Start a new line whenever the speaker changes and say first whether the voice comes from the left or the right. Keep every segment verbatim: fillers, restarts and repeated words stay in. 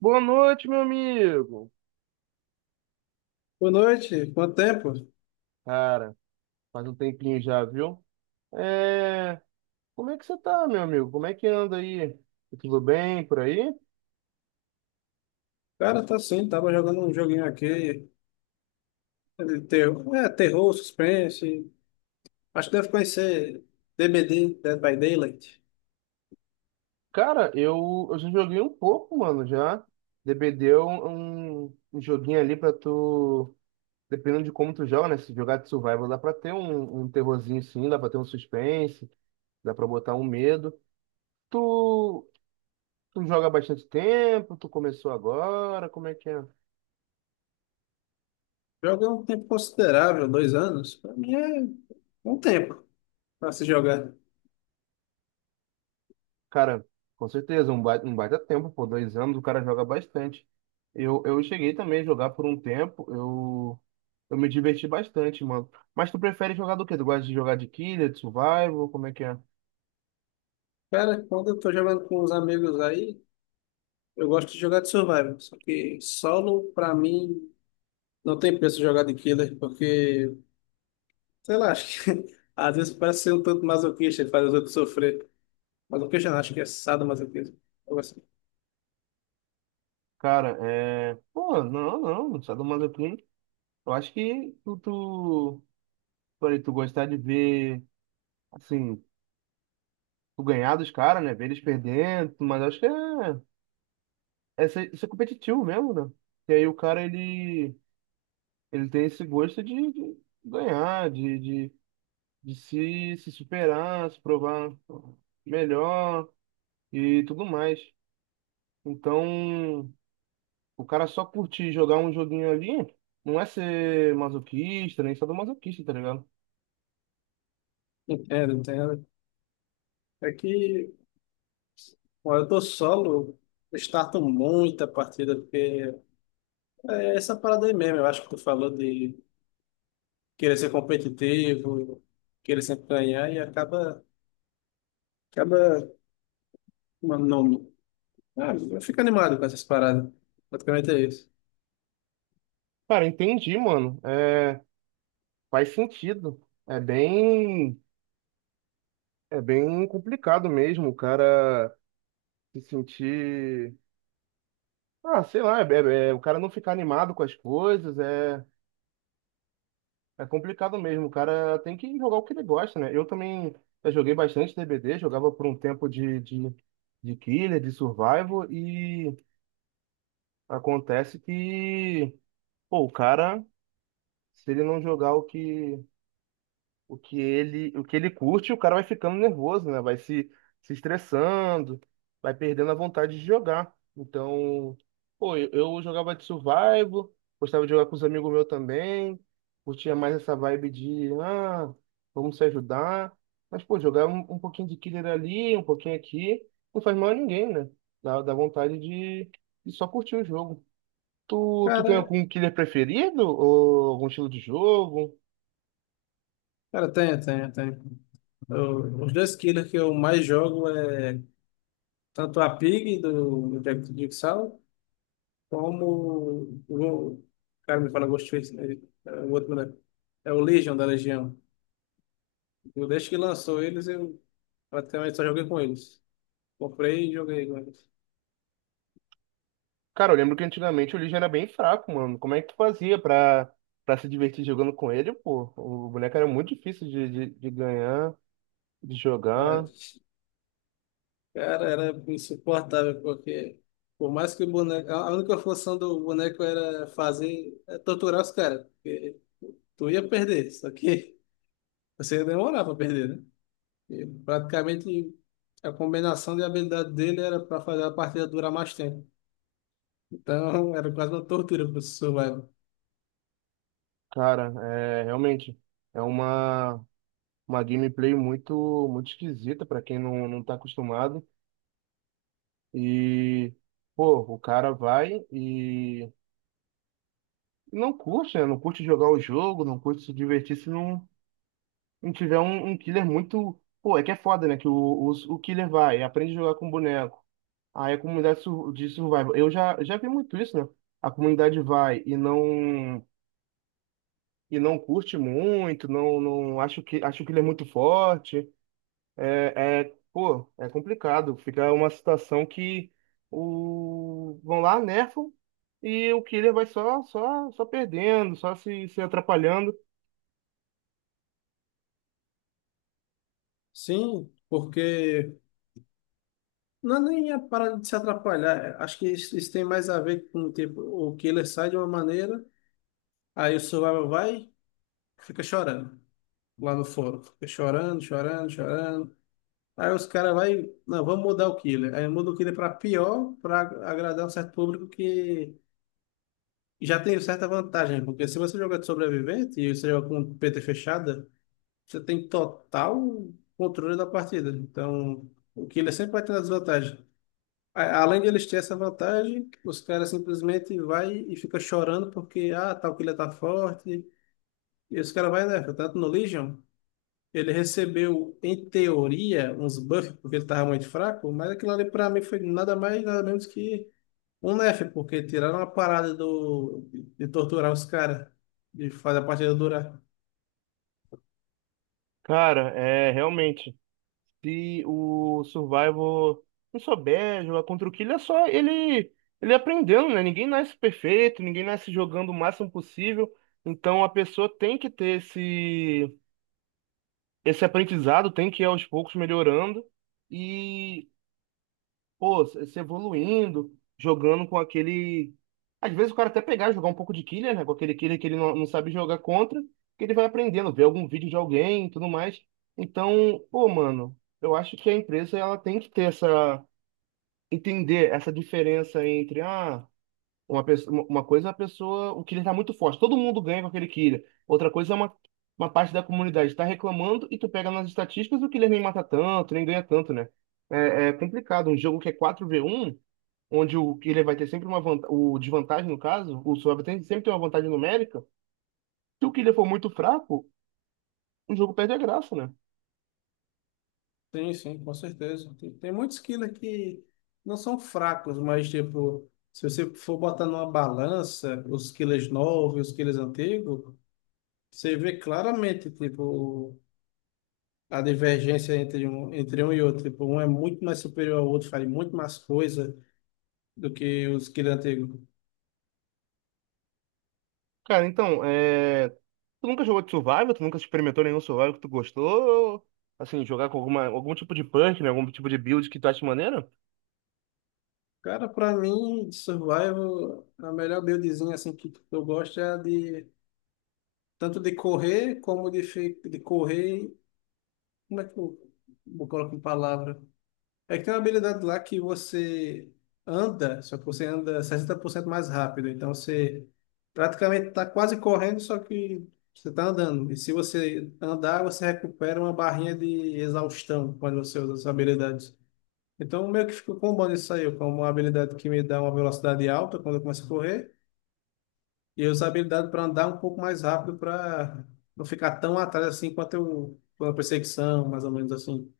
right: Boa noite, meu amigo.
left: Boa noite, quanto tempo?
right: Cara, faz um tempinho já, viu? É... Como é que você tá, meu amigo? Como é que anda aí? Tá Tudo bem por aí?
left: Cara, tá sim, tava jogando um joguinho aqui, de terror, é, terror, suspense, acho que deve conhecer D B D, Dead by Daylight.
right: Cara, eu, eu já joguei um pouco, mano, já. D B D é um, um um joguinho ali pra tu... Dependendo de como tu joga, né? Se jogar de survival, dá pra ter um, um terrorzinho sim, dá pra ter um suspense, dá pra botar um medo. Tu, tu joga há bastante tempo? Tu começou agora? Como é que é?
left: Joga há um tempo considerável, dois anos, pra mim é um tempo pra se jogar.
right: Cara, com certeza, um baita, um baita tempo, por dois anos o cara joga bastante. Eu, eu cheguei também a jogar por um tempo, eu, eu me diverti bastante, mano. Mas tu prefere jogar do quê? Tu gosta de jogar de killer, de survival, como é que é?
left: Cara, quando eu tô jogando com os amigos aí, eu gosto de jogar de survival, só que solo, pra mim, não tem preço jogar de killer, porque, sei lá, acho que às vezes parece ser um tanto masoquista e faz os outros sofrer. Mas o que eu já acho que é sadomasoquismo. Algo assim.
right: Cara, é... pô, não, não, sadomasoquismo. Eu acho que tu, tu... falei, tu gostar de ver, assim, tu ganhar dos caras, né? Ver eles perdendo, mas eu acho que é... é ser- isso é competitivo mesmo, né? E aí o cara, ele... ele tem esse gosto de, de ganhar, de, de, de se, se superar, se provar melhor e tudo mais. Então, o cara só curtir jogar um joguinho ali não é ser masoquista, nem sadomasoquista, tá ligado?
left: Entendo, entendo. É que, bom, eu tô solo, eu starto muita partida, porque é essa parada aí mesmo. Eu acho que tu falou de querer ser competitivo, querer sempre ganhar, e acaba, acaba, mano, não, ah, eu fico animado com essas paradas. Praticamente é isso.
right: Cara, entendi, mano. É, faz sentido. É bem, é bem complicado mesmo o cara se sentir. Ah, sei lá, é- é- é o cara não ficar animado com as coisas, é. É complicado mesmo, o cara tem que jogar o que ele gosta, né? Eu também já joguei bastante D B D, jogava por um tempo de, de, de killer, de survival, e acontece que, pô, o cara, se ele não jogar o que, o que ele, o que ele curte, o cara vai ficando nervoso, né? Vai se, se estressando, vai perdendo a vontade de jogar. Então, pô, eu, eu jogava de survival, gostava de jogar com os amigos meus também, curtia mais essa vibe de, ah, vamos se ajudar. Mas, pô, jogar um, um pouquinho de killer ali, um pouquinho aqui, não faz mal a ninguém, né? Dá, dá vontade de, de só curtir o jogo. Tu, tu tem
left: Cara,
right: algum killer preferido? Ou algum estilo de jogo?
left: cara, tem, tem, tem. Eu- Os dois killers que eu mais jogo é tanto a Pig do, do Jack do Jigsaw, como o o cara me fala Ghostface, né? É o outro, né? É o Legion da Legião. Eu, desde que lançou eles, eu praticamente só joguei com eles. Comprei e joguei com eles.
right: Cara, eu lembro que antigamente o Legion era bem fraco, mano. Como é que tu fazia pra, pra se divertir jogando com ele, pô? O boneco era muito difícil de, de, de ganhar, de
left: Ah,
right: jogar.
left: cara, era insuportável, porque por mais que o boneco. A a única função do boneco era fazer. É torturar os caras. Porque tu ia perder, só que você ia demorar pra perder, né? E praticamente a combinação de habilidade dele era pra fazer a partida durar mais tempo. Então, era quase uma tortura para o professor Leno.
right: Cara, é realmente. É uma, uma gameplay muito, muito esquisita pra quem não, não tá acostumado. E, pô, o cara vai e não curte, né? Não curte jogar o jogo, não curte se divertir se não, não tiver um, um killer muito. Pô, é que é foda, né? Que o, o, o killer vai, aprende a jogar com o boneco. Aí a comunidade sur- de survival. Eu já, já vi muito isso, né? A comunidade vai e não e não curte muito, não, não acho que acho que ele é muito forte. É, é, pô, é complicado. Fica uma situação que o vão lá, nerfam e o killer vai só só só perdendo, só se, se atrapalhando.
left: Sim, porque não é nem a parada de se atrapalhar. É, acho que isso, isso tem mais a ver com tipo, o killer sai de uma maneira, aí o survival vai, fica chorando lá no fórum. Fica chorando, chorando, chorando. Aí os caras vai, não, vamos mudar o killer. Aí muda o killer para pior, para agradar um certo público que já tem certa vantagem. Porque se você joga de sobrevivente e você joga com P T fechada, você tem total controle da partida. Então, o killer sempre vai ter a desvantagem. A- Além de eles terem essa vantagem, os caras simplesmente vai e fica chorando porque, ah, tal killer tá forte. E os caras vai, né? Tanto no Legion, ele recebeu, em teoria, uns buffs porque ele tava muito fraco, mas aquilo ali pra mim foi nada mais, nada menos que um nerf, porque tiraram a parada do, de torturar os caras, de fazer a partida durar.
right: Cara, é realmente. Se o Survival não souber jogar contra o Killer, é só ele, ele aprendendo, né? Ninguém nasce perfeito, ninguém nasce jogando o máximo possível. Então a pessoa tem que ter esse, esse aprendizado, tem que ir aos poucos melhorando. E pô, se se evoluindo, jogando com aquele. Às vezes o cara até pegar, jogar um pouco de killer, né? Com aquele killer que ele não, não sabe jogar contra, que ele vai aprendendo, ver algum vídeo de alguém e tudo mais. Então, pô, mano, eu acho que a empresa ela tem que ter essa. Entender essa diferença entre, ah, uma, pessoa, uma uma coisa é a pessoa. O killer tá muito forte, todo mundo ganha com aquele killer. Outra coisa é uma. Uma parte da comunidade tá reclamando e tu pega nas estatísticas o killer nem mata tanto, nem ganha tanto, né? É, é complicado. Um jogo que é quatro v um onde o Killer vai ter sempre uma vantagem, o desvantagem no caso, o Suave tem, sempre tem uma vantagem numérica, se o Killer for muito fraco, o jogo perde a graça, né?
left: Sim, sim, com certeza. Tem, tem muitos quilos que não são fracos, mas tipo, se você for botar numa balança os quilos novos e os quilos antigos, você vê claramente, tipo, a divergência entre um, entre um e outro. Tipo, um é muito mais superior ao outro, faz muito mais coisa do que os quilos antigos.
right: Cara, então, é... tu nunca jogou de Survival? Tu nunca experimentou nenhum Survival que tu gostou? Assim, jogar com alguma, algum tipo de punk, né? Algum tipo de build que tu acha maneiro?
left: Cara, pra mim, de Survival, a melhor buildzinha assim que eu gosto é a de tanto de correr como de, fi- de correr. Como é que eu, eu coloco em palavra? É que tem uma habilidade lá que você anda, só que você anda sessenta por cento mais rápido. Então você praticamente está quase correndo, só que você está andando. E se você andar, você recupera uma barrinha de exaustão quando você usa essa habilidade. Então meio que ficou combando isso aí, como uma habilidade que me dá uma velocidade alta quando eu começo a correr, e eu uso a habilidade para andar um pouco mais rápido para não ficar tão atrás assim quanto eu, quando a perseguição, mais ou menos assim.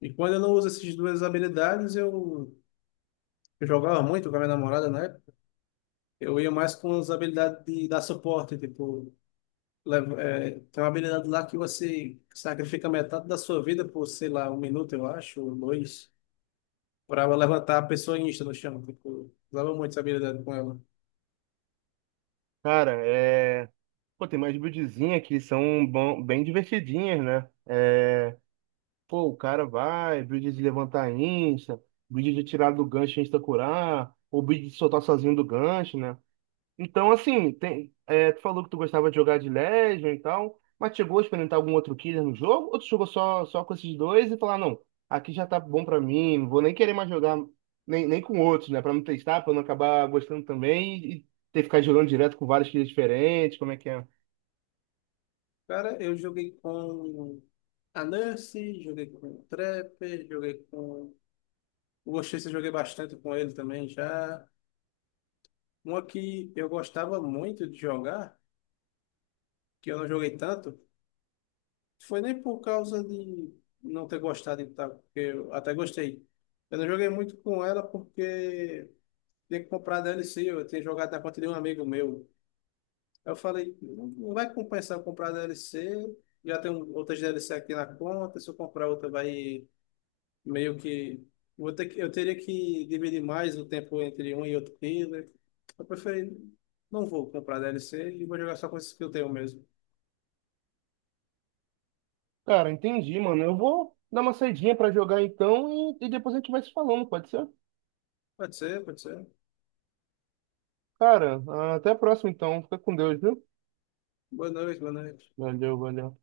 left: E quando eu não uso essas duas habilidades, eu Eu jogava muito com a minha namorada, né? Eu ia mais com as habilidades de dar suporte, tipo, leva- é, tem uma habilidade lá que você sacrifica metade da sua vida por, sei lá, um minuto, eu acho, ou dois, para levantar a pessoa insta no chão. Tipo, usava muito essa habilidade com ela.
right: Cara, é... pô, tem mais buildzinha que são bom- bem divertidinhas, né? É... Pô, o cara vai, build de levantar insta, build de tirar do gancho e insta curar, ou build de soltar sozinho do gancho, né? Então, assim, tem, é, tu falou que tu gostava de jogar de Legion e tal, mas chegou a experimentar algum outro killer no jogo? Ou tu jogou só, só com esses dois e falar, não, aqui já tá bom pra mim, não vou nem querer mais jogar nem, nem com outros, né? Pra não testar, pra não acabar gostando também e ter que ficar jogando direto com vários killers diferentes, como é que é?
left: Cara, eu joguei com a Nurse, joguei com o Trapper, joguei com. O Oxês eu joguei bastante com ele também já. Uma que eu gostava muito de jogar, que eu não joguei tanto. Foi nem por causa de não ter gostado de tal, porque eu até gostei. Eu não joguei muito com ela porque tinha que comprar D L C, eu tinha jogado na conta de um amigo meu. Aí eu falei, não não vai compensar eu comprar D L C, já tem outras D L C aqui na conta, se eu comprar outra vai meio que... Vou ter que- eu teria que dividir mais o tempo entre um e outro killer. Eu preferi, não vou comprar D L C e vou jogar só com esses que eu tenho mesmo.
right: Cara, entendi, mano. Eu vou dar uma saidinha pra jogar então e, e depois a gente vai se falando, pode ser?
left: Pode ser, pode ser.
right: Cara, até a próxima então. Fica com Deus, viu?
left: Boa noite, boa noite.
right: Valeu, valeu.